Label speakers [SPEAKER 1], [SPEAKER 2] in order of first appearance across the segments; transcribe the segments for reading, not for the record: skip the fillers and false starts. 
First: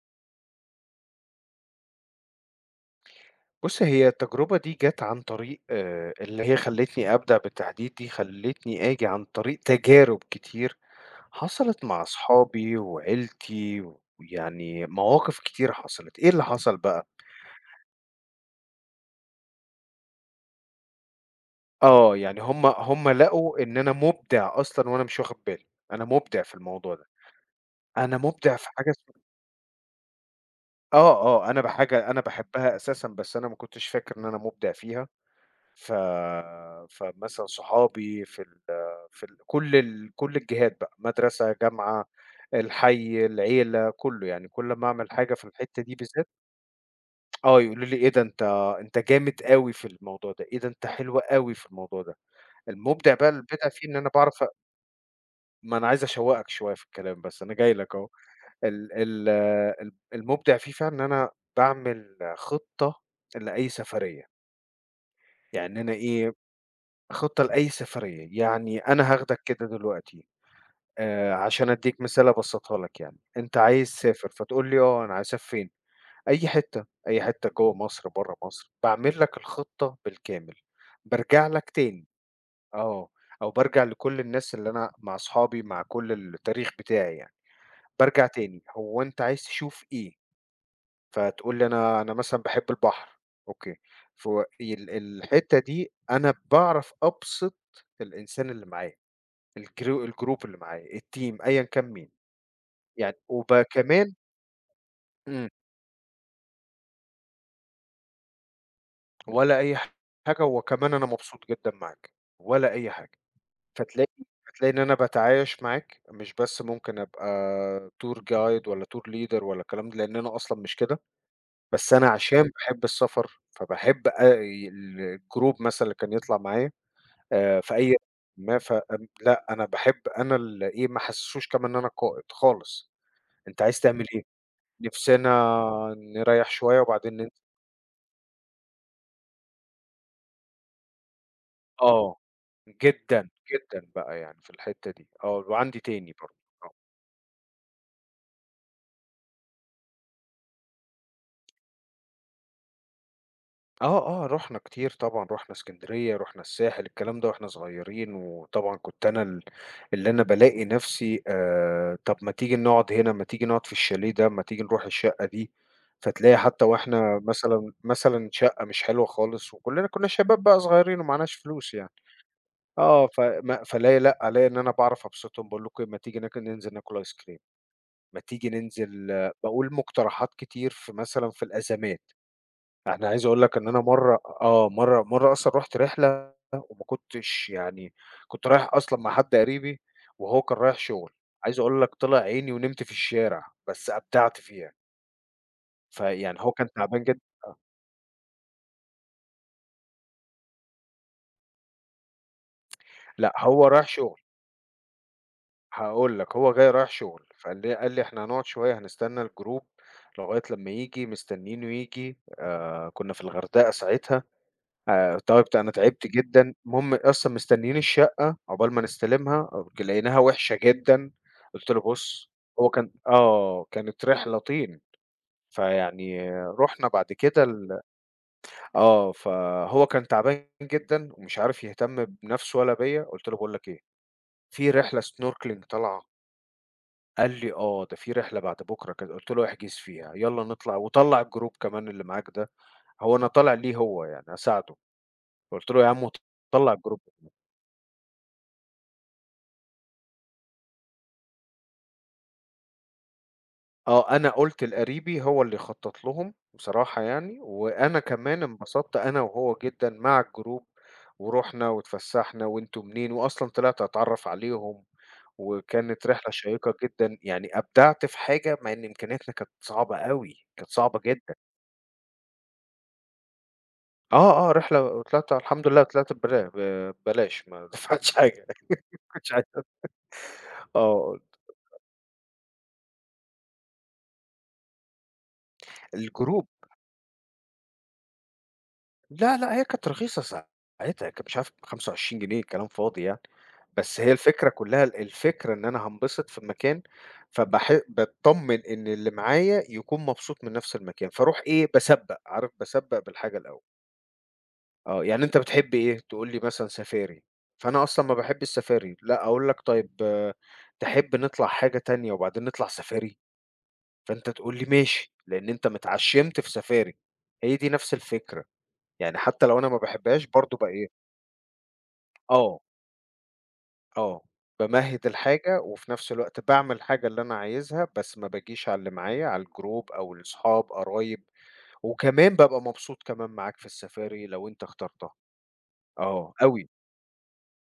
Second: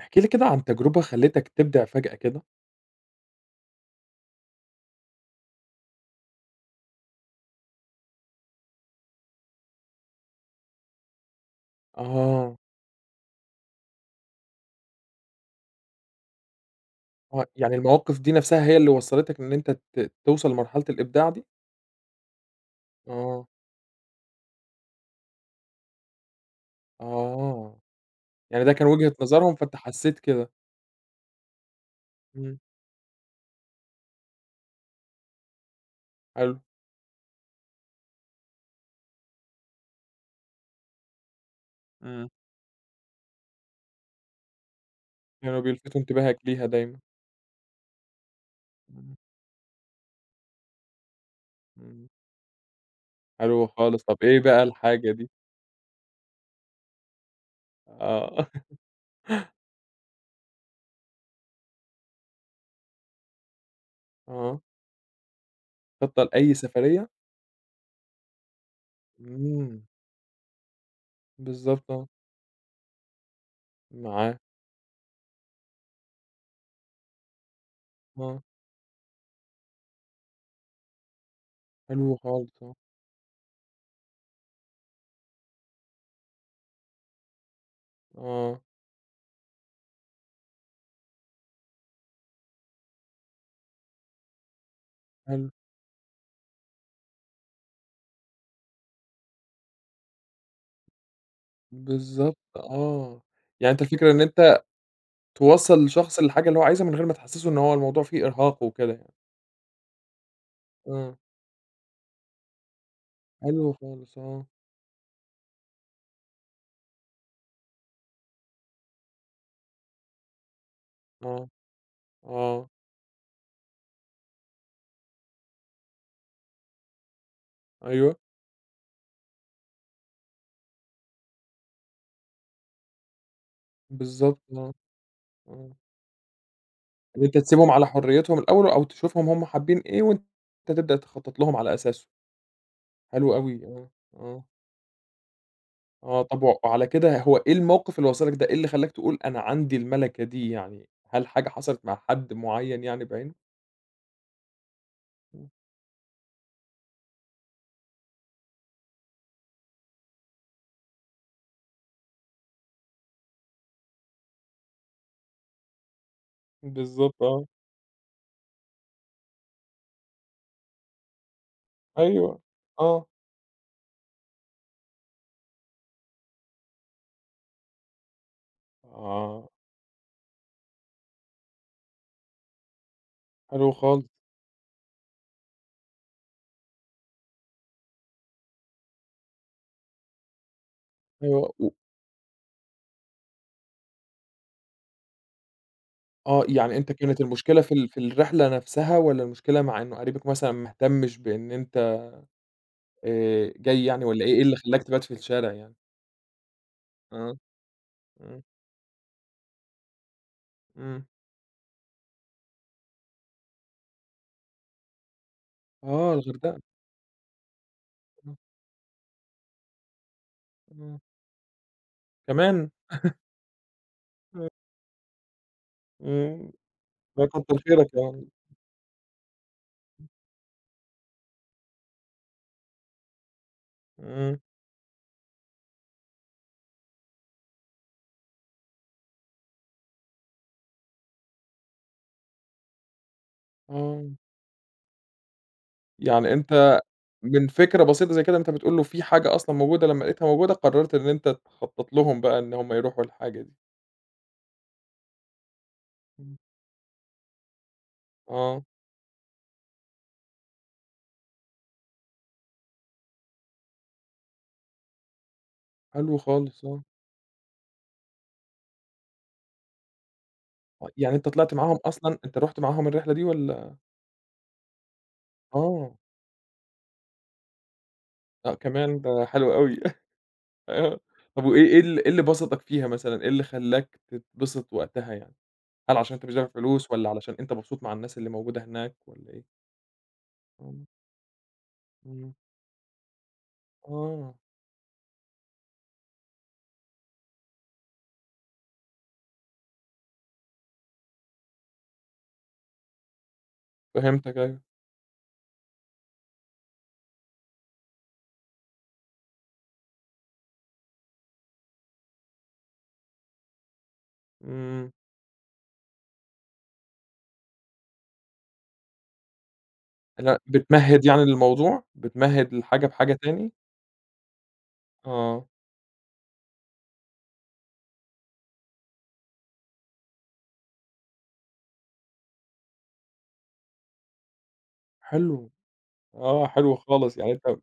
[SPEAKER 1] احكِ لي كده عن تجربة خلّتك تبدع فجأة كده.
[SPEAKER 2] هي التجربة دي جات عن طريق اللي هي خلّتني أبدع بالتحديد دي، خلّتني آجي عن طريق تجارب كتير حصلت مع
[SPEAKER 1] آه،
[SPEAKER 2] أصحابي وعيلتي، ويعني مواقف كتير حصلت. إيه اللي حصل بقى؟
[SPEAKER 1] آه، يعني المواقف دي نفْسها هي اللي وصّلتك إن أنت توصل لمرحلة الإبداع دي؟
[SPEAKER 2] آه، يعني هم
[SPEAKER 1] آه،
[SPEAKER 2] لقوا إن أنا مُبدع أصلًا وأنا مش واخد بالي، أنا مُبدع في الموضوع ده،
[SPEAKER 1] آه،
[SPEAKER 2] أنا مُبدع
[SPEAKER 1] يعني
[SPEAKER 2] في
[SPEAKER 1] ده كان
[SPEAKER 2] حاجة
[SPEAKER 1] وجهة
[SPEAKER 2] اسم
[SPEAKER 1] نظرهم فأنت حسّيت كده.
[SPEAKER 2] آه، آه، أنا بحاجة أنا
[SPEAKER 1] إمم،
[SPEAKER 2] باحبها أساسًا، بس أنا ما كنتش فاكر إن أنا مُبدع فيها. ف
[SPEAKER 1] حلو،
[SPEAKER 2] فمثلًا صحابي في ال كل الجهات بقى، مدرسة، جامعة،
[SPEAKER 1] إمم،
[SPEAKER 2] الحي، العيلة، كله كل أمّا أعمل حاجة في
[SPEAKER 1] كانوا
[SPEAKER 2] الحتّة دي
[SPEAKER 1] بيلفتوا
[SPEAKER 2] بالذات
[SPEAKER 1] انتباهك ليها دايمًا.
[SPEAKER 2] آه، يقولوا لي: "إيه ده أنت
[SPEAKER 1] إمم،
[SPEAKER 2] جامد أوي في الموضوع ده، إيه ده أنت حلو أوي في الموضوع
[SPEAKER 1] إمم،
[SPEAKER 2] ده." المُبدع بقى
[SPEAKER 1] حلو
[SPEAKER 2] البدع فيه إن
[SPEAKER 1] خالص،
[SPEAKER 2] أنا
[SPEAKER 1] طَب إيه
[SPEAKER 2] باعرف أ
[SPEAKER 1] بقى الحاجة دي؟
[SPEAKER 2] ما أنا عايز أشوّقك شوية في الكلام بس، أنا جاي لك أهو.
[SPEAKER 1] آه،
[SPEAKER 2] ال ال الب المُبدع فيه فعلًا إن أنا باعمل خطة لأي سفرية،
[SPEAKER 1] آه،
[SPEAKER 2] يعني أنا
[SPEAKER 1] خطة
[SPEAKER 2] إيه
[SPEAKER 1] لأي سفرية؟
[SPEAKER 2] خطة لأي سفرية، يعني أنا هاخدك كده
[SPEAKER 1] إمم،
[SPEAKER 2] دلوقتي عشان
[SPEAKER 1] بالضبط
[SPEAKER 2] أدّيك
[SPEAKER 1] آه،
[SPEAKER 2] مثال أبسّطها لك يعني، أنت عايز تسافر
[SPEAKER 1] معاك،
[SPEAKER 2] فتقول لي آه، أنا عايز أسافر فين؟ أي حتة، أي حتة جوّه مصر، برّه
[SPEAKER 1] آه،
[SPEAKER 2] مصر، باعمل لك الخطة بالكامل، بارجع لك تاني
[SPEAKER 1] حلو خالص آه،
[SPEAKER 2] آه، أو بارجع لكل الناس اللي أنا مع أصحابي مع كل التاريخ بتاعي يعني، بارجع
[SPEAKER 1] آه،
[SPEAKER 2] تاني هو أنت عايز تشوف إيه؟ فتقول لي أنا مثلًا باحب البحر، أوكي، فو ال
[SPEAKER 1] حلو،
[SPEAKER 2] الحتة دي أنا باعرف أبسط الإنسان اللي معايا. الجروب اللي معايا، الteam أيًا كان مين،
[SPEAKER 1] بالضبط
[SPEAKER 2] يعني
[SPEAKER 1] آه،
[SPEAKER 2] وب
[SPEAKER 1] يعني أنت الفكرة
[SPEAKER 2] كمان
[SPEAKER 1] إن أنت
[SPEAKER 2] إمم،
[SPEAKER 1] توصّل الشخص للحاجة اللي هو عايزها من غير ما تحسّسه إن هو الموضوع فيه إرهاق وكده يعني.
[SPEAKER 2] ولا أي حاجة وكمان أنا
[SPEAKER 1] آه،
[SPEAKER 2] مبسوط جدًا معاك، ولا أي حاجة،
[SPEAKER 1] حلو
[SPEAKER 2] فتلاقي
[SPEAKER 1] خالص آه،
[SPEAKER 2] فتلاقي إن أنا باتعايش معاك، مش بس ممكن أبقى tour guide والّا tour leader والّا الكلام ده، لأن أنا أصلًا مش كده،
[SPEAKER 1] آه،
[SPEAKER 2] بس أنا عشان
[SPEAKER 1] آه،
[SPEAKER 2] باحب السفر، فباحب ال الgroup مثلًا اللي كان يطلع معايا في أي
[SPEAKER 1] أيوه،
[SPEAKER 2] ما ف لأ، أنا باحب أنا ال إيه، ما أحسسوش كمان إن أنا قائد خالص، أنت عايز تعمل إيه؟
[SPEAKER 1] بالضبط آه،
[SPEAKER 2] نِفْسنا
[SPEAKER 1] آه،
[SPEAKER 2] نريّح شوية وبعدين
[SPEAKER 1] إن
[SPEAKER 2] ننزل
[SPEAKER 1] أنت تسيبهم على حريتهم الأول أو تشوفهم هم حابين إيه وأنت تبدأ تخطّط لهم على أساسه،
[SPEAKER 2] آه، جدًا،
[SPEAKER 1] حلو أوي
[SPEAKER 2] جدًا
[SPEAKER 1] آه،
[SPEAKER 2] بقى يعني
[SPEAKER 1] آه،
[SPEAKER 2] في الحتّة دي، آه، وعندي تاني
[SPEAKER 1] آه،
[SPEAKER 2] برضه
[SPEAKER 1] طَب و
[SPEAKER 2] آه.
[SPEAKER 1] وعلى كده هو إيه الموقِف اللي وصّلك ده، إيه اللي خلّاك تقول أنا عندي المَلَكة دي يعني، هل حاجة حصلت مع حد معيّن يعني بعينه؟
[SPEAKER 2] آه، آه، رُحنا كتير طبعًا،
[SPEAKER 1] إمم،
[SPEAKER 2] رُحنا إسكندرية، رُحنا الساحل، الكلام ده وإحنا صغيّرين، وطبعًا كنت أنا ال اللي أنا بالاقي نَفْسي طَب ما تيجي نقعد هنا، ما تيجي نقعد في الشاليه ده، ما تيجي نروح الشقة دي، فتلاقي حتّى وإحنا
[SPEAKER 1] بالضبط آه،
[SPEAKER 2] مثلًا شقة مش حلوة خالص وكُلّنا كُنّا شباب بقى صغيّرين ومعناش فلوس يعني.
[SPEAKER 1] أيوه،
[SPEAKER 2] آه،
[SPEAKER 1] آه،
[SPEAKER 2] فما فالاقي لأ، الاقي إن أنا باعرف أبسطهم، باقول لكم ما تيجي ننزل ناكل آيس كريم، ما تيجي ننزل
[SPEAKER 1] آه،
[SPEAKER 2] باقول مقترحات كتير في مثلًا في الأزمات، أنا عايز أقول لك إن
[SPEAKER 1] حلو
[SPEAKER 2] أنا
[SPEAKER 1] خالص،
[SPEAKER 2] مرّة آه، مرّة أصلًا رُحت رحلة وما كنتش يعني كنت رايح أصلًا مع حد قريبي وهو كان رايح شغل،
[SPEAKER 1] أيوه
[SPEAKER 2] عايز
[SPEAKER 1] و
[SPEAKER 2] أقول لك طلع عيني ونمت في الشارع، بس أبدعت فيها، فيعني
[SPEAKER 1] آه،
[SPEAKER 2] هو كان
[SPEAKER 1] يعني أنت
[SPEAKER 2] تعبان جدًا
[SPEAKER 1] كانت المشكلة في ال في الرحلة نفسها والّا المشكلة مع إنه قريبك مثلًا ما اهتمش بإن أنت
[SPEAKER 2] لأ، هو
[SPEAKER 1] جاي
[SPEAKER 2] رايح
[SPEAKER 1] يعني
[SPEAKER 2] شغل.
[SPEAKER 1] والّا إيه، إيه اللي خلّاك تبات في الشارع يعني؟
[SPEAKER 2] هاقول لك، هو جاي رايح شغل،
[SPEAKER 1] آه،
[SPEAKER 2] فقال لي قال لي: "إحنا
[SPEAKER 1] إمم،
[SPEAKER 2] هنقعد شوية هنستنى الجروب لغاية لمّا
[SPEAKER 1] إمم،
[SPEAKER 2] ييجي." مستنيينه ييجي، كُنّا في الغردقة ساعتها، تعبت
[SPEAKER 1] آه
[SPEAKER 2] جدًا،
[SPEAKER 1] الغردقة،
[SPEAKER 2] المهم أصلًا مستنيين
[SPEAKER 1] آه،
[SPEAKER 2] الشقة عقبال ما نستلمها، لقيناها وِحشة
[SPEAKER 1] آه،
[SPEAKER 2] جدًا، قُلت له: "بُص." هو
[SPEAKER 1] كمان!
[SPEAKER 2] كان آه، كانت رحلة طين، فيعني
[SPEAKER 1] إمم،
[SPEAKER 2] رُحنا بعد
[SPEAKER 1] ده
[SPEAKER 2] كده
[SPEAKER 1] كتّر خيرك يعني،
[SPEAKER 2] آه، فهو كان تعبان جدًا ومش عارف يهتم بنَفْسه ولا بيّا، قُلت له: "باقول لك إيه،
[SPEAKER 1] إمم،
[SPEAKER 2] في رحلة snorkeling طالعة." قال لي: "آه، ده في رحلة بعد بُكرة كذا." قُلت له: "احجز فيها، يالّا نطلع وطلّع الجروب كمان اللي معاك ده." هو أنا طالع
[SPEAKER 1] آه،
[SPEAKER 2] ليه هو
[SPEAKER 1] آه.
[SPEAKER 2] يعني، أساعده. فقُلت له: "يا عم
[SPEAKER 1] يعني
[SPEAKER 2] طلّع
[SPEAKER 1] أنت
[SPEAKER 2] الجروب."
[SPEAKER 1] من فكرة بسيطة زي كده أنت بتقول له في حاجة أصلًا موجودة لمّا لقيتها موجودة قررت إن أنت تخطط لهم بقى إن هم يروحوا الحاجة دي،
[SPEAKER 2] آه، أنا قُلت لقريبي هو اللي يخطّط لهم
[SPEAKER 1] إمم،
[SPEAKER 2] بصراحة يعني، وأنا كمان
[SPEAKER 1] آه،
[SPEAKER 2] انبسطت أنا وهو جدًا مع الجروب، ورُحنا واتفسّحنا وأنتم منين، وأصلًا طلعت أتعرّف عليهم، وكانت
[SPEAKER 1] حلو
[SPEAKER 2] رحلة
[SPEAKER 1] خالص،
[SPEAKER 2] شيّقة
[SPEAKER 1] آه،
[SPEAKER 2] جدًا، يعني أبدعت في حاجة مع إن إمكانياتنا كانت صعبة أوي، كانت صعبة
[SPEAKER 1] يعني أنت
[SPEAKER 2] جدًا.
[SPEAKER 1] طلعت معاهم أصلًا، أنت رُحت معاهم الرحلة دي والّا
[SPEAKER 2] آه، آه، رحلة وطلعت الحمد لله
[SPEAKER 1] آه،
[SPEAKER 2] طلعت ببرا ب ببلاش ما دفعتش حاجة
[SPEAKER 1] لأ
[SPEAKER 2] ما
[SPEAKER 1] كمان ده
[SPEAKER 2] كنتش عايز
[SPEAKER 1] حلو
[SPEAKER 2] أدفع
[SPEAKER 1] أوي آه،
[SPEAKER 2] آه،
[SPEAKER 1] طب وإيه إيه إيه اللي بسطك فيها مثلًا، إيه اللي خلّاك تتبسط وقتها يعني؟ هل عشان أنت مش
[SPEAKER 2] الجروب
[SPEAKER 1] دافع فلوس والّا علشان أنت مبسوط مع الناس اللي موجودة هناك والّا
[SPEAKER 2] لا،
[SPEAKER 1] إيه؟
[SPEAKER 2] لأ، هي كانت رخيصة
[SPEAKER 1] إمم،
[SPEAKER 2] ساعتها كانت مش عارف ب25
[SPEAKER 1] إمم،
[SPEAKER 2] جنيه كلام فاضي يعني، بس هي
[SPEAKER 1] آه،
[SPEAKER 2] الفكرة كلها الفكرة إن أنا هانبسط في المكان، باتطمن إن اللي معايا يكون مبسوط من نفس المكان، فاروح إيه باسبّق، عارف باسبّق بالحاجة الأول،
[SPEAKER 1] فهمتك أيوه،
[SPEAKER 2] آه، يعني أنت بتحب إيه؟ تقول لي مثلًا سفاري، فأنا أصلًا ما باحبش السفاري، لأ، أقول لك طيب آه، تحب نطلع حاجة تانية وبعدين نطلع سفاري؟ فأنت تقول لي
[SPEAKER 1] إمم،
[SPEAKER 2] ماشي، لإن أنت متعشّمت في سفاري، هي دي نفس الفكرة، يعني حتى لو أنا ما باحبهاش
[SPEAKER 1] لأ
[SPEAKER 2] برضه ب إيه
[SPEAKER 1] بتمهِّد يعني للموضوع، بتمهِّد
[SPEAKER 2] آه،
[SPEAKER 1] الحاجة بحاجة تاني؟
[SPEAKER 2] آه، بامهِّد
[SPEAKER 1] آه،
[SPEAKER 2] الحاجة وفي نفس الوقت باعمل الحاجة اللي أنا عايزها، بس ما باجيش على اللي معايا، على الجروب أو الأصحاب، قرايب، وكمان بابقى مبسوط كمان معاك في السفاري لو أنت اخترتها،
[SPEAKER 1] حلو،
[SPEAKER 2] آه
[SPEAKER 1] آه،
[SPEAKER 2] أوي،
[SPEAKER 1] حلو خالص يعني أنت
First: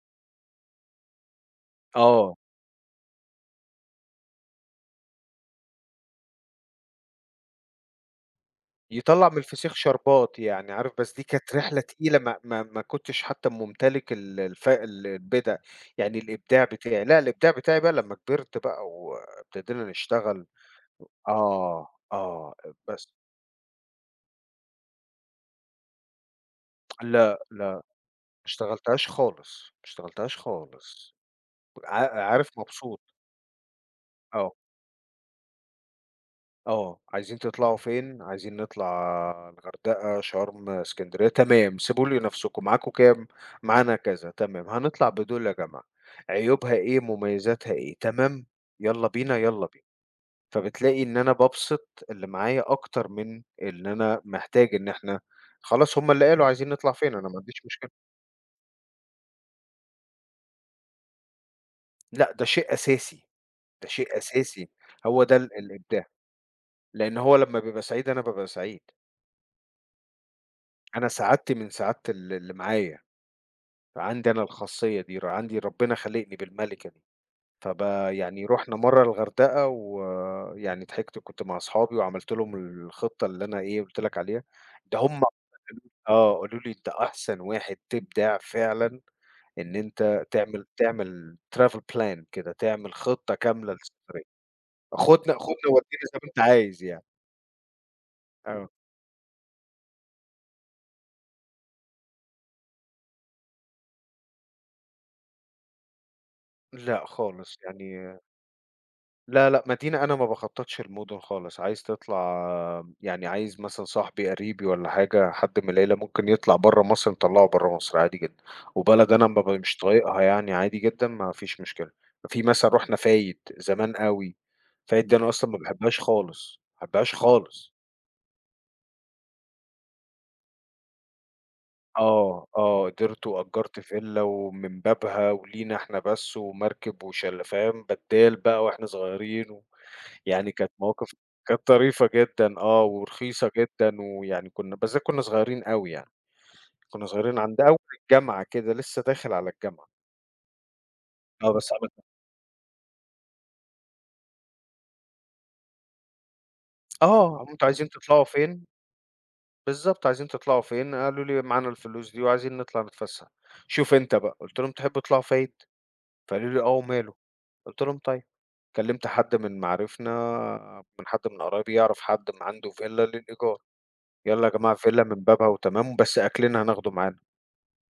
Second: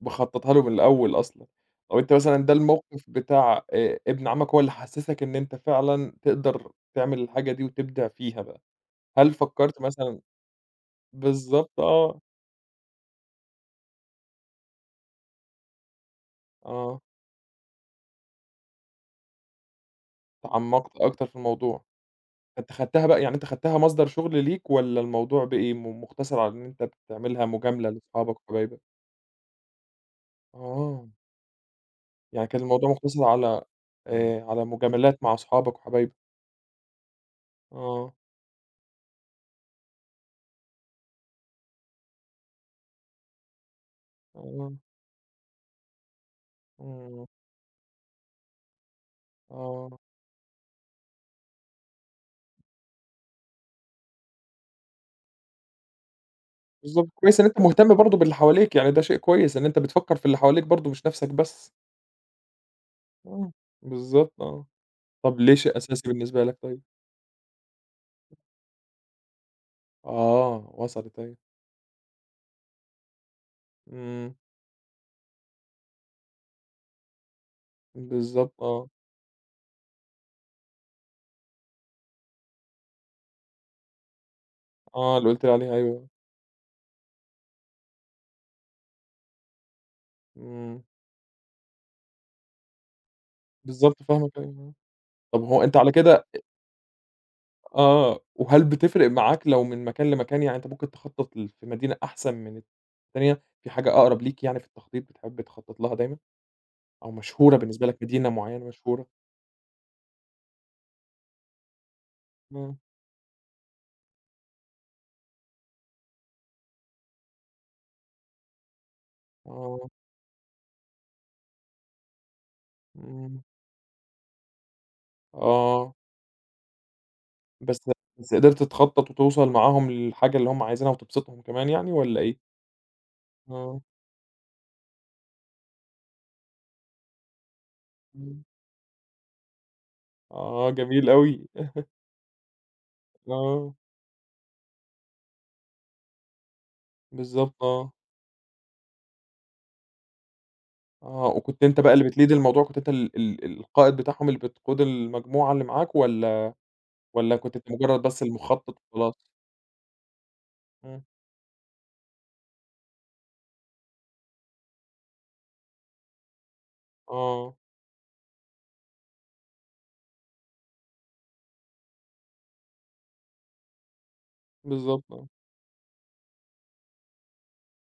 [SPEAKER 1] مخطّطها له من الأول أصلًا، طَب أنت
[SPEAKER 2] آه.
[SPEAKER 1] مثلًا ده الموقف بتاع ابن عمك هو اللي حسّسك إن أنت فعلًا تقدر تعمل الحاجة دي وتبدع فيها بقى،
[SPEAKER 2] يطلّع
[SPEAKER 1] هل
[SPEAKER 2] من الفسيخ
[SPEAKER 1] فكّرت مثلًا
[SPEAKER 2] شربات يعني عارف، بس دي كانت
[SPEAKER 1] بالضبط
[SPEAKER 2] رحلة تقيلة
[SPEAKER 1] آه،
[SPEAKER 2] ما كنتش حتى ممتلك ال الف ال البِدع، يعني الإبداع
[SPEAKER 1] آه،
[SPEAKER 2] بتاعي، لأ الإبداع بتاعي بقى لمّا كبرت بقى وابتدينا نشتغل
[SPEAKER 1] تعمّقت أكتر في الموضوع،
[SPEAKER 2] آه، آه،
[SPEAKER 1] أنت
[SPEAKER 2] بس
[SPEAKER 1] خدتها بقى يعني أنت خدتها مصدر شغل ليك والّا الموضوع بقي إيه، مُقتصر على إن أنت
[SPEAKER 2] لأ،
[SPEAKER 1] بتعملها
[SPEAKER 2] لأ ما
[SPEAKER 1] مجاملة لأصحابك وحبايبك؟
[SPEAKER 2] اشتغلتهاش خالص، ما اشتغلتهاش
[SPEAKER 1] آه،
[SPEAKER 2] خالص،
[SPEAKER 1] يعني
[SPEAKER 2] عارف
[SPEAKER 1] كان الموضوع
[SPEAKER 2] مبسوط،
[SPEAKER 1] مُقتصر على إمم.
[SPEAKER 2] آه.
[SPEAKER 1] على مجاملات مع أصحابك وحبايبك،
[SPEAKER 2] آه، عايزين تطلعوا
[SPEAKER 1] آه،
[SPEAKER 2] فين؟ عايزين نطلع الغردقة، شرم، إسكندرية، تمام، سيبوا لي نفسكم، معاكم كام؟ معانا كذا، تمام،
[SPEAKER 1] آه،
[SPEAKER 2] هنطلع بدول يا جماعة، عيوبها إيه،
[SPEAKER 1] إمم،
[SPEAKER 2] مميزاتها إيه، تمام، يالّا بينا، يالّا بينا،
[SPEAKER 1] آه.
[SPEAKER 2] فبتلاقي إن أنا بابسط اللي معايا أكتر من اللي أنا محتاج إن إحنا خلاص هم اللي قالوا عايزين نطلع
[SPEAKER 1] بالضبط،
[SPEAKER 2] فين، أنا ما
[SPEAKER 1] كويس إن
[SPEAKER 2] عنديش
[SPEAKER 1] أنت
[SPEAKER 2] مشكلة،
[SPEAKER 1] مهتم برضه باللي حواليك، يعني ده شيء كويس إن أنت بتفكّر في اللي حواليك برضه مش نَفْسك بس.
[SPEAKER 2] لأ ده شيء أساسي،
[SPEAKER 1] آه،
[SPEAKER 2] ده شيء
[SPEAKER 1] بالضبط آه.
[SPEAKER 2] أساسي، هو ده
[SPEAKER 1] طَب ليه شيء
[SPEAKER 2] الإبداع،
[SPEAKER 1] أساسي بالنسبة لك طيب؟
[SPEAKER 2] لأن هو لمّا بيبقى سعيد أنا بابقى سعيد،
[SPEAKER 1] آه،
[SPEAKER 2] أنا
[SPEAKER 1] وصلِت أيوه.
[SPEAKER 2] سعادتي من سعادة اللي معايا. عندي
[SPEAKER 1] إمم،
[SPEAKER 2] أنا الخاصية دي، عندي ربنا خالقني بالمَلِكة دي، فب يعني
[SPEAKER 1] بالضبط
[SPEAKER 2] رُحنا
[SPEAKER 1] آه،
[SPEAKER 2] مرّة الغردقة ويعني ضحكت كنت مع أصحابي وعملت لهم الخطة اللي أنا إيه، قُلت لك عليها، ده
[SPEAKER 1] آه
[SPEAKER 2] هم
[SPEAKER 1] اللي قُلت لي عليها أيوه،
[SPEAKER 2] آه، قالوا لي أنت أحسن واحد تبدع فعلًا إن أنت
[SPEAKER 1] إمم،
[SPEAKER 2] تعمل travel plan كده، تعمل خطة كاملة
[SPEAKER 1] بالضبط
[SPEAKER 2] للسفرية،
[SPEAKER 1] فاهمك أيوه، آه.
[SPEAKER 2] خُدنا
[SPEAKER 1] طَب هو
[SPEAKER 2] خُدنا
[SPEAKER 1] أنت على
[SPEAKER 2] ودّينا زي
[SPEAKER 1] كده
[SPEAKER 2] ما أنت عايز يعني،
[SPEAKER 1] آه، وهل
[SPEAKER 2] آه،
[SPEAKER 1] بتفرق معاك لو من مكان لمكان، يعني أنت ممكن تخطّط ل في مدينة أحسن من التانية، في حاجة أقرب ليك يعني في التخطيط بتحب تخطّط لها دايمًا،
[SPEAKER 2] لأ
[SPEAKER 1] أو مشهورة
[SPEAKER 2] خالص
[SPEAKER 1] بالنسبة لك
[SPEAKER 2] يعني
[SPEAKER 1] مدينة معيّنة مشهورة؟
[SPEAKER 2] لا، لأ، مدينة أنا ما باخطّطش لمدن خالص، عايز تطلع
[SPEAKER 1] إمم،
[SPEAKER 2] يعني عايز مثلًا صاحبي، قريبي والّا حاجة، حد من العيلة ممكن يطلع برّه مصر، نطلّعه برّه مصر عادي جدًا، وبلد أنا ما ب مش
[SPEAKER 1] آه،
[SPEAKER 2] طايقها يعني عادي جدًا ما فيش مشكلة. في مثلًا رُحنا فايد
[SPEAKER 1] إمم.
[SPEAKER 2] زمان أوي، فايد دي أنا أصلًا ما
[SPEAKER 1] آه،
[SPEAKER 2] باحبهاش خالص، ما باحبهاش خالص.
[SPEAKER 1] بس بس قدرت تخطّط وتوصل معاهم للحاجة اللي هُم عايزينها وتبسطهم كمان يعني والّا إيه؟
[SPEAKER 2] آه، آه، قدرت وأجرت
[SPEAKER 1] آه،
[SPEAKER 2] فيلا ومن بابها ولينا إحنا بس ومركب وشال فاهم، بدّال
[SPEAKER 1] إمم،
[SPEAKER 2] بقى وإحنا صغيرين و يعني كانت
[SPEAKER 1] آه جميل
[SPEAKER 2] مواقف
[SPEAKER 1] أوي،
[SPEAKER 2] كانت طريفة جدًا آه، ورخيصة
[SPEAKER 1] آه،
[SPEAKER 2] جدًا، ويعني كنا بس ده كنا صغيرين أوي يعني، كنا صغيرين عند
[SPEAKER 1] بالضبط
[SPEAKER 2] أول
[SPEAKER 1] آه،
[SPEAKER 2] الجامعة كده لسه داخل على الجامعة.
[SPEAKER 1] آه،
[SPEAKER 2] آه،
[SPEAKER 1] وكنت
[SPEAKER 2] بس
[SPEAKER 1] أنت بقى
[SPEAKER 2] عملنا
[SPEAKER 1] اللي بتlead الموضوع كنت أنت ال القائد بتاعهم اللي بتقود المجموعة اللي معاك والّا والّا
[SPEAKER 2] آه،
[SPEAKER 1] كنت
[SPEAKER 2] "أنتم
[SPEAKER 1] أنت
[SPEAKER 2] عايزين
[SPEAKER 1] مجرّد
[SPEAKER 2] تطلعوا
[SPEAKER 1] بس
[SPEAKER 2] فين؟"
[SPEAKER 1] المخطط وخلاص؟
[SPEAKER 2] بالضبط، "عايزين تطلعوا فين؟"
[SPEAKER 1] إمم،
[SPEAKER 2] قالوا لي: "معانا الفلوس دي وعايزين نطلع نتفسح." "شوف أنت بقى." قُلت لهم: "تحبوا تطلعوا فايد؟" فقالوا لي: "آه، وماله."
[SPEAKER 1] آه،
[SPEAKER 2] قُلت لهم: "طيب." كلمت حد من معارفنا، من حد من قرايبي يعرف حد عنده فيلا للإيجار، "يالّا يا جماعة فيلا
[SPEAKER 1] بالضبط
[SPEAKER 2] من
[SPEAKER 1] آه،
[SPEAKER 2] بابها وتمام، بس أكلنا هناخده معانا."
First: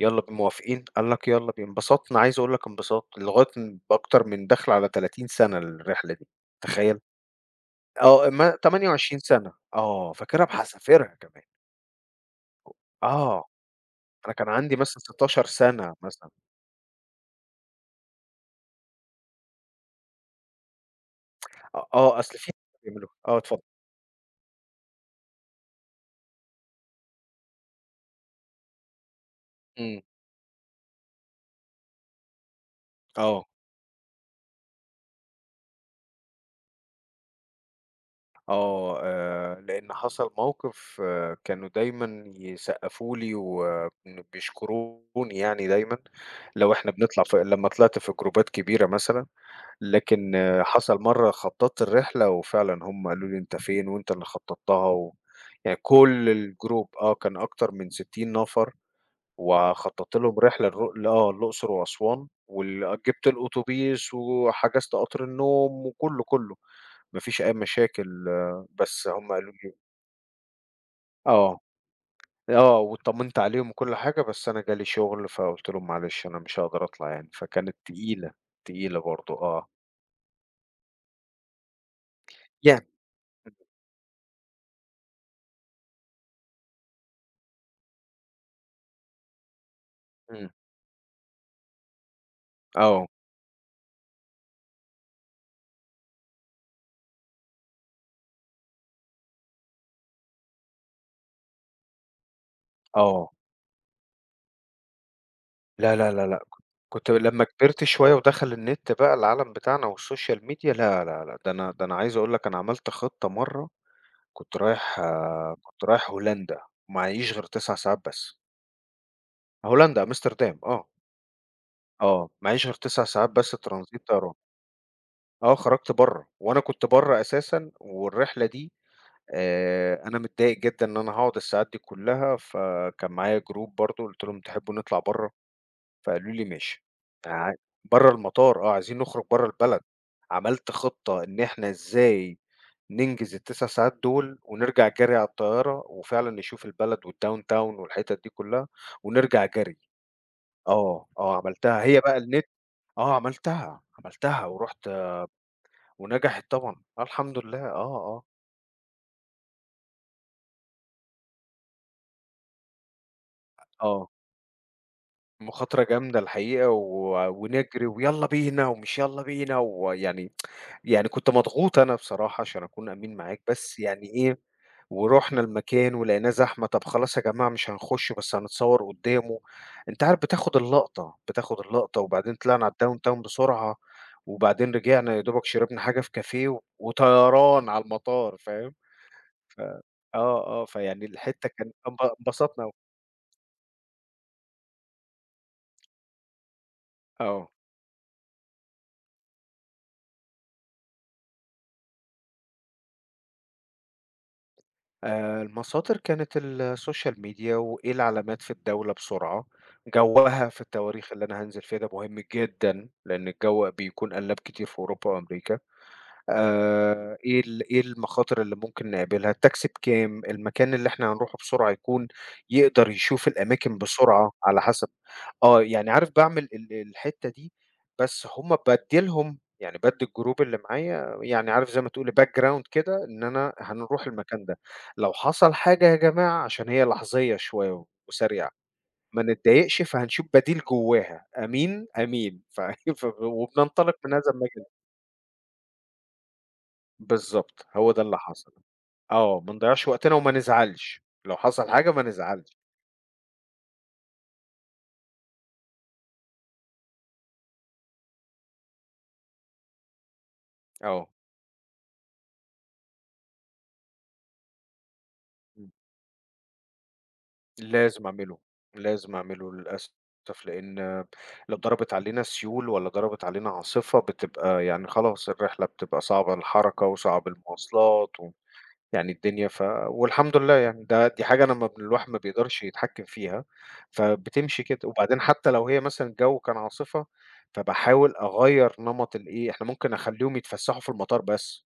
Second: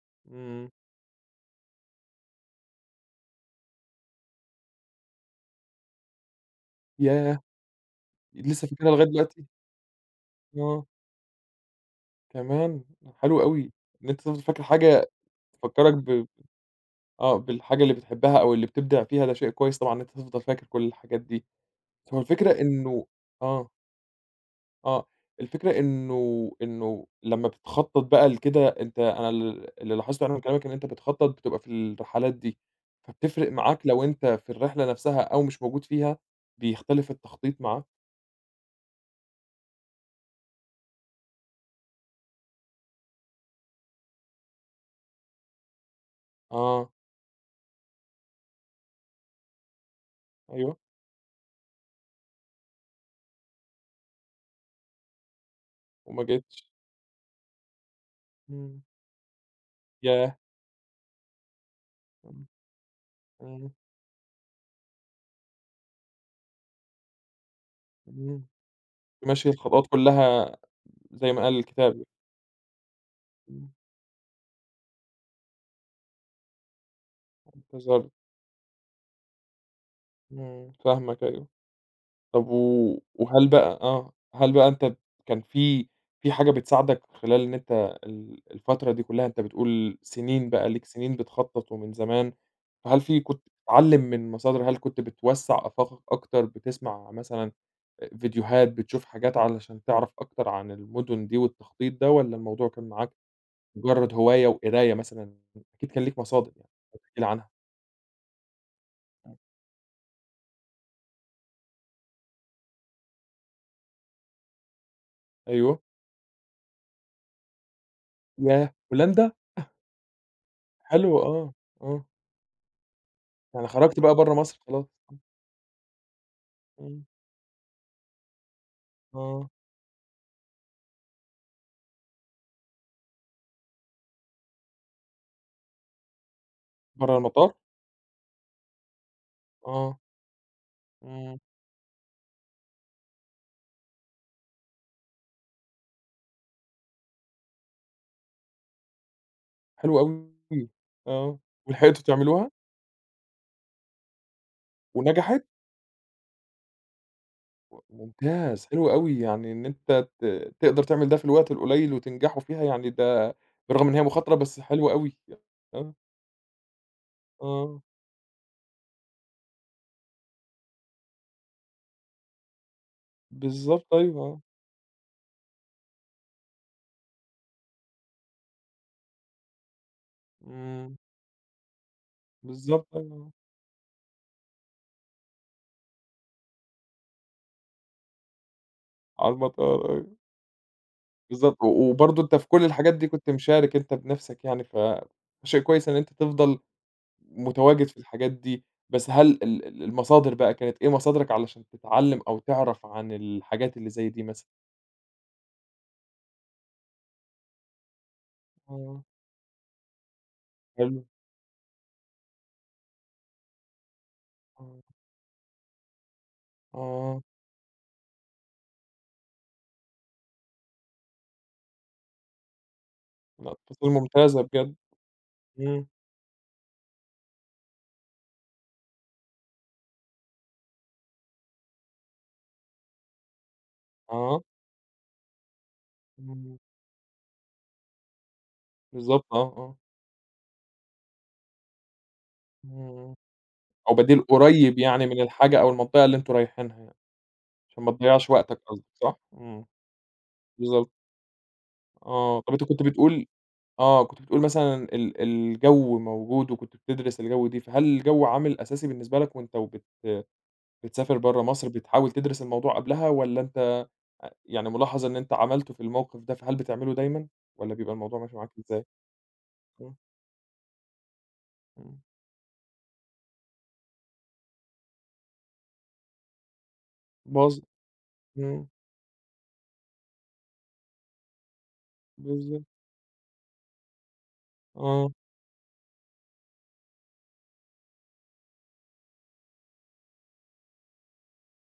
[SPEAKER 2] يالّا بينا
[SPEAKER 1] إمم،
[SPEAKER 2] موافقين؟ قال لك يالّا بينا، انبسطنا عايز أقول لك انبساط لغاية بأكتر من داخلة على 30 سَنة الرحلة دي، تخيّل؟
[SPEAKER 1] ياه!
[SPEAKER 2] آه، ما
[SPEAKER 1] لسه فاكرها لغاية
[SPEAKER 2] 28
[SPEAKER 1] دلوقتي؟
[SPEAKER 2] سَنة، آه، فاكرها
[SPEAKER 1] آه،
[SPEAKER 2] بحذافيرها كمان،
[SPEAKER 1] كمان! حلو
[SPEAKER 2] آه،
[SPEAKER 1] أوي، إن أنت
[SPEAKER 2] أنا
[SPEAKER 1] تفضل
[SPEAKER 2] كان
[SPEAKER 1] فاكر
[SPEAKER 2] عندي مثلًا
[SPEAKER 1] حاجة
[SPEAKER 2] 16 سَنة
[SPEAKER 1] تفكّرك ب
[SPEAKER 2] مثلًا،
[SPEAKER 1] آه، بالحاجة اللي بتحبها أو اللي بتبدع فيها، ده شيء كويس طبعًا إن أنت تفضل فاكر كل الحاجات دي.
[SPEAKER 2] آه،
[SPEAKER 1] هو
[SPEAKER 2] أصل
[SPEAKER 1] الفكرة
[SPEAKER 2] في
[SPEAKER 1] بالضبط. إنه
[SPEAKER 2] بيعملوها آه، اتفضل،
[SPEAKER 1] آه، آه، الفكرة إنه لمّا بتخطّط بقى لكده، أنا اللي
[SPEAKER 2] إمم،
[SPEAKER 1] لاحظته يعني من كلامك إن أنت بتخطّط بتبقى في الرحلات دي،
[SPEAKER 2] آه،
[SPEAKER 1] فبتفرق معاك لو أنت في الرحلة نفسها أو مش موجود فيها، بيختلف التخطيط معاك؟
[SPEAKER 2] آه، لإن حصل موقف آه، كانوا دايمًا يسقّفوا لي وبيشكروني يعني دايمًا لو إحنا
[SPEAKER 1] آه،
[SPEAKER 2] بنطلع ف لمّا طلعت في جروبات كبيرة مثلًا لكن آه،
[SPEAKER 1] أيوه،
[SPEAKER 2] حصل مرّة خطّطت الرحلة وفعلًا هم قالوا لي: "أنت فين وأنت اللي خطّطتها." و يعني
[SPEAKER 1] وما
[SPEAKER 2] كل
[SPEAKER 1] جيتش.
[SPEAKER 2] الgroup آه، كان أكتر من 60 نفر
[SPEAKER 1] إمم،
[SPEAKER 2] وخطّطت
[SPEAKER 1] ياه!
[SPEAKER 2] لهم رحلة الر ل آه، الأقصر وأسوان
[SPEAKER 1] إمم،
[SPEAKER 2] وال جِبت
[SPEAKER 1] إمم،
[SPEAKER 2] الأوتوبيس وحجزت قطر النوم وكُلّه، كُلّه، ما فيش أي مشاكل
[SPEAKER 1] إمم،
[SPEAKER 2] آه، بس هم
[SPEAKER 1] تمشّي
[SPEAKER 2] قالوا لي
[SPEAKER 1] الخطوات كلها زي ما قال
[SPEAKER 2] آه،
[SPEAKER 1] الكتاب.
[SPEAKER 2] آه، واتطمّنت
[SPEAKER 1] إمم،
[SPEAKER 2] عليهم وكل حاجة، بس أنا جالي شغل فقُلت لهم: "معلش أنا مش هاقدر أطلع يعني." فكانت
[SPEAKER 1] انتظرت.
[SPEAKER 2] تقيلة، تقيلة برضه آه.
[SPEAKER 1] إمم، فاهمك أيوه. طب و
[SPEAKER 2] يعني
[SPEAKER 1] وهل بقى آه، هل بقى أنت كان في حاجة بتساعدك خلال إن أنت ال الفترة دي كلّها، أنت بتقول سنين
[SPEAKER 2] إمم،
[SPEAKER 1] بقى ليك سنين بتخطّط ومن زمان، فهل
[SPEAKER 2] آه،
[SPEAKER 1] في كنت بتتعلّم من مصادر، هل كنت بتوسّع آفاقك أكتر، بتسمع مثلًا فيديوهات، بتشوف حاجات علشان تعرف أكتر عن المدن دي والتخطيط ده، والّا الموضوع كان معاك
[SPEAKER 2] آه.
[SPEAKER 1] مجرّد هواية وقراية مثلًا؟ أكيد
[SPEAKER 2] لا،
[SPEAKER 1] كان
[SPEAKER 2] لا،
[SPEAKER 1] ليك
[SPEAKER 2] لا، لأ،
[SPEAKER 1] مصادر يعني،
[SPEAKER 2] كنت كنت
[SPEAKER 1] تحكي لي
[SPEAKER 2] لمّا
[SPEAKER 1] عنها.
[SPEAKER 2] كبرت شوية ودخل النت بقى العالم بتاعنا والسوشيال ميديا، لا، لا، لأ، ده أنا عايز أقول لك أنا عملت خطة مرّة كنت رايح آه،
[SPEAKER 1] أيوه،
[SPEAKER 2] كنت رايح هولندا، ومعييش غير 9 ساعات بس.
[SPEAKER 1] ياه! هولندا!
[SPEAKER 2] هولندا، أمستردام آه،
[SPEAKER 1] حلو، آه، آه.
[SPEAKER 2] آه، معييش غير 9 ساعات بس
[SPEAKER 1] يعني خرجت
[SPEAKER 2] ترانزيت
[SPEAKER 1] بقى
[SPEAKER 2] طيران.
[SPEAKER 1] برّه مصر خلاص،
[SPEAKER 2] آه، خرجت برّه، وأنا كنت
[SPEAKER 1] إمم،
[SPEAKER 2] برّه أساسًا والرحلة دي
[SPEAKER 1] آه،
[SPEAKER 2] أنا متضايق جدًا إن أنا هاقعد الساعات دي كلّها، فكان معايا group برضه قُلت لهم تحبوا نطلع برّه؟ فقالوا لي: "ماشي."
[SPEAKER 1] برّه
[SPEAKER 2] ع
[SPEAKER 1] المطار،
[SPEAKER 2] برّه المطار آه، عايزين نخرج برّه البلد.
[SPEAKER 1] آه،
[SPEAKER 2] عملت خطة
[SPEAKER 1] إمم،
[SPEAKER 2] إن إحنا إزاي ننجز ال9 ساعات دول ونرجع جري على الطيارة وفعلًا نشوف البلد والdown town والحتت دي كلّها ونرجع جري.
[SPEAKER 1] حلو أوي،
[SPEAKER 2] آه، آه
[SPEAKER 1] آه،
[SPEAKER 2] عملتها. هي
[SPEAKER 1] ولحقتوا
[SPEAKER 2] بقى النت
[SPEAKER 1] تعملوها
[SPEAKER 2] آه عملتها، عملتها ورُحت
[SPEAKER 1] ونجحت؟
[SPEAKER 2] ونجحت طبعًا. آه الحمد لله، آه، آه.
[SPEAKER 1] ممتاز، حلو أوي، يعني إن أنت تقدر تعمل ده في الوقت القليل وتنجحوا فيها يعني ده بالرغم إن هي
[SPEAKER 2] آه.
[SPEAKER 1] مخاطرة بس حلوة أوي،
[SPEAKER 2] مخاطرة
[SPEAKER 1] آه،
[SPEAKER 2] جامدة الحقيقة و
[SPEAKER 1] آه،
[SPEAKER 2] ونجري ويالّا بينا ومش يالّا بينا ويعني يعني كنت مضغوط أنا بصراحة عشان أكون أمين معاك، بس
[SPEAKER 1] بالضبط
[SPEAKER 2] يعني
[SPEAKER 1] أيوه،
[SPEAKER 2] إيه،
[SPEAKER 1] آه،
[SPEAKER 2] ورُحنا المكان ولقيناه زحمة، طَب خلاص يا جماعة مش هنخُش بس هنتصوّر قُدّامه، أنت عارف بتاخد
[SPEAKER 1] إمم،
[SPEAKER 2] اللقطة، بتاخد اللقطة وبعدين طلعنا على
[SPEAKER 1] بالضبط
[SPEAKER 2] الdown
[SPEAKER 1] أيوه،
[SPEAKER 2] town
[SPEAKER 1] آه،
[SPEAKER 2] بسرعة، وبعدين رجعنا يا دوبك شربنا حاجة في كافيه وطيران على المطار فاهم؟
[SPEAKER 1] على
[SPEAKER 2] ف
[SPEAKER 1] المطار أيوه،
[SPEAKER 2] آه، آه، فيعني الحتّة
[SPEAKER 1] بالضبط، و
[SPEAKER 2] كان انب
[SPEAKER 1] وبرضه أنت في
[SPEAKER 2] انبسطنا
[SPEAKER 1] كل
[SPEAKER 2] أوي.
[SPEAKER 1] الحاجات دي كنت مشارك أنت بنَفْسك يعني، ف فشيء كويس إن أنت تفضل
[SPEAKER 2] آه.
[SPEAKER 1] متواجد في الحاجات دي، بس هل ال ال المصادر بقى كانت إيه مصادرك علشان تتعلم أو تعرف عن الحاجات اللي زي دي مثلًا؟
[SPEAKER 2] المصادر كانت السوشيال ميديا وإيه العلامات في الدولة
[SPEAKER 1] آه.
[SPEAKER 2] بسرعة، جوّها في
[SPEAKER 1] حلو،
[SPEAKER 2] التواريخ اللي أنا هانزل فيها ده مهم جدًا، لإن الجو بيكون قلّاب كتير في
[SPEAKER 1] آه،
[SPEAKER 2] أوروبا وأمريكا،
[SPEAKER 1] آه،
[SPEAKER 2] إيه المخاطر اللي ممكن نقابلها، التاكسي بكام، المكان اللي إحنا هنروحه بسرعة يكون يقدر يشوف
[SPEAKER 1] لأ
[SPEAKER 2] الأماكن
[SPEAKER 1] تفاصيل
[SPEAKER 2] بسرعة
[SPEAKER 1] ممتازة
[SPEAKER 2] على
[SPEAKER 1] بجد،
[SPEAKER 2] حسب آه،
[SPEAKER 1] إمم،
[SPEAKER 2] يعني عارف باعمل الحتّة دي، بس هُم بادّي لهم يعني بادّي الجروب اللي معايا يعني عارف زي ما تقول background كده إن أنا هنروح
[SPEAKER 1] آه،
[SPEAKER 2] المكان ده، لو حصل حاجة يا جماعة
[SPEAKER 1] إمم،
[SPEAKER 2] عشان هي لحظية شوية وسريعة، ما
[SPEAKER 1] بالضبط آه، آه،
[SPEAKER 2] نتضايقش فهنشوف بديل جواها، أمين، أمين،
[SPEAKER 1] إمم،
[SPEAKER 2] وبننطلق
[SPEAKER 1] أو
[SPEAKER 2] من
[SPEAKER 1] بديل
[SPEAKER 2] هذا المجال.
[SPEAKER 1] قريب يعني من الحاجة أو المنطقة اللي أنتم رايحينها يعني،
[SPEAKER 2] بالضبط،
[SPEAKER 1] عشان
[SPEAKER 2] هو
[SPEAKER 1] ما
[SPEAKER 2] ده اللي
[SPEAKER 1] تضيّعش
[SPEAKER 2] حصل.
[SPEAKER 1] وقتك قصدك صح؟
[SPEAKER 2] آه، ما
[SPEAKER 1] إمم،
[SPEAKER 2] نضيّعش وقتنا وما
[SPEAKER 1] بالضبط،
[SPEAKER 2] نزعلش، لو حصل حاجة ما
[SPEAKER 1] آه،
[SPEAKER 2] نزعلش.
[SPEAKER 1] طب أنت كنت بتقول آه، كنت بتقول مثلًا ال الجو موجود وكنت بتدرس الجو دي، فهل الجو عامل أساسي بالنسبة لك وأنت
[SPEAKER 2] آه.
[SPEAKER 1] بتسافر برّه مصر، بتحاول تدرس الموضوع قبلها والّا أنت يعني ملاحظ إن أنت عملته في الموقف ده، فهل بتعمله دايمًا والّا بيبقى
[SPEAKER 2] لازم
[SPEAKER 1] الموضوع ماشي
[SPEAKER 2] أعمله،
[SPEAKER 1] معاك إزاي؟
[SPEAKER 2] لازم أعمله للأسف،
[SPEAKER 1] إمم،
[SPEAKER 2] لإن لو ضربت
[SPEAKER 1] إمم،
[SPEAKER 2] علينا سيول والّا ضربت علينا عاصفة بتبقى يعني خلاص الرحلة بتبقى صعبة الحركة وصعب
[SPEAKER 1] باظ
[SPEAKER 2] المواصلات و
[SPEAKER 1] إمم،
[SPEAKER 2] يعني الدنيا والحمد لله يعني دي حاجة أنا ما ب الواحد ما بيقدرش
[SPEAKER 1] بالضبط،
[SPEAKER 2] يتحكم فيها، فبتمشي كده،
[SPEAKER 1] آه،
[SPEAKER 2] وبعدين حتى لو هي مثلًا الجو كان عاصفة، فباحاول أغيّر نمط الإيه، إحنا ممكن أخلّيهم يتفسحوا في المطار بس،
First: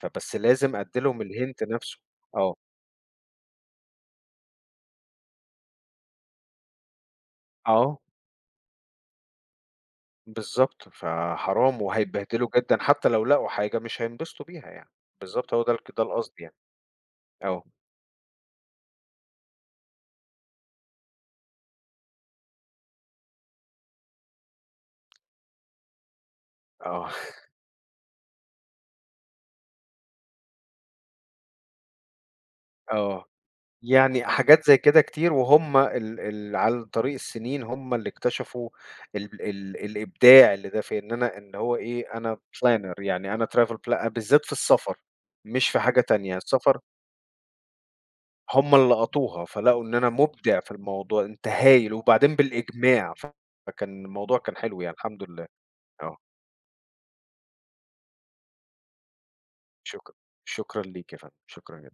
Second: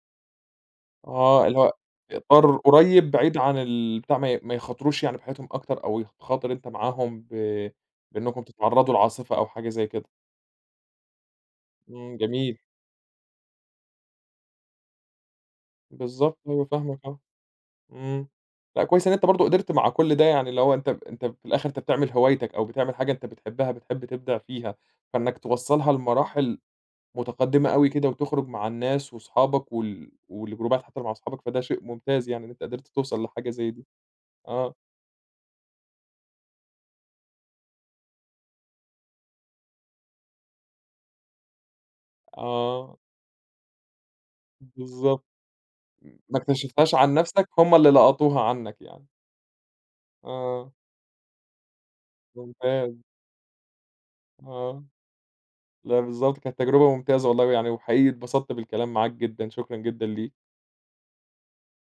[SPEAKER 2] فبس لازم أدّي لهم
[SPEAKER 1] آه، اللي
[SPEAKER 2] الhint
[SPEAKER 1] هو
[SPEAKER 2] نفسه. آه،
[SPEAKER 1] إطار قريب بعيد عن البتاع ما يخاطروش يعني بحياتهم أكتر أو يتخاطر أنت معاهم ب
[SPEAKER 2] آه.
[SPEAKER 1] بإنكم تتعرّضوا لعاصفة أو حاجة زي كده.
[SPEAKER 2] بالضبط، فحرام
[SPEAKER 1] إمم،
[SPEAKER 2] وهيتبهدلوا
[SPEAKER 1] جميل،
[SPEAKER 2] جدًا حتى لو لقوا حاجة مش هينبسطوا بيها يعني، بالضبط هو ده ده
[SPEAKER 1] بالضبط،
[SPEAKER 2] القصد يعني،
[SPEAKER 1] أيوه فاهمك، آه.
[SPEAKER 2] آه،
[SPEAKER 1] إمم. لأ كويس إن أنت برضه قدرت مع كل ده يعني اللي هو أنت أنت في الآخر أنت بتعمل هوايتك أو بتعمل حاجة أنت بتحبها، بتحب تبدع فيها، فإنك توصّلها لمراحل
[SPEAKER 2] آه،
[SPEAKER 1] متقدّمة أوي كده وتخرج مع الناس وأصحابك والجروبات حتى مع أصحابك، فده شيء ممتاز يعني إن أنت قدرت توصل
[SPEAKER 2] آه،
[SPEAKER 1] لحاجة زي دي.
[SPEAKER 2] يعني حاجات
[SPEAKER 1] آه،
[SPEAKER 2] زي كده كتير وهُم ال ال على طريق السنين هُم اللي اكتشفوا ال ال الإبداع اللي ده فيّا، إن أنا إن هو إيه أنا planner
[SPEAKER 1] آه،
[SPEAKER 2] يعني أنا travel pla بالذات في السفر،
[SPEAKER 1] بالضبط.
[SPEAKER 2] مش في حاجة تانية،
[SPEAKER 1] ما
[SPEAKER 2] السفر
[SPEAKER 1] اكتشفتهاش عن نَفْسك، هم اللي لقطوها
[SPEAKER 2] هُم
[SPEAKER 1] عنّك
[SPEAKER 2] اللي
[SPEAKER 1] يعني.
[SPEAKER 2] لقطوها فلقوا إن أنا مبدع في
[SPEAKER 1] آه،
[SPEAKER 2] الموضوع، أنت هايل وبعدين
[SPEAKER 1] ممتاز،
[SPEAKER 2] بالإجماع، فكان الموضوع كان حلو
[SPEAKER 1] آه.
[SPEAKER 2] يعني الحمد لله،
[SPEAKER 1] لأ
[SPEAKER 2] آه.
[SPEAKER 1] بالضبط، كانت تجربة ممتازة والله ويعني وحقيقي اتبسطت بالكلام معاك جدًا، شكرًا جدًا
[SPEAKER 2] شكرًا،
[SPEAKER 1] ليك.
[SPEAKER 2] شكرًا ليكِ يا فندم، شكرًا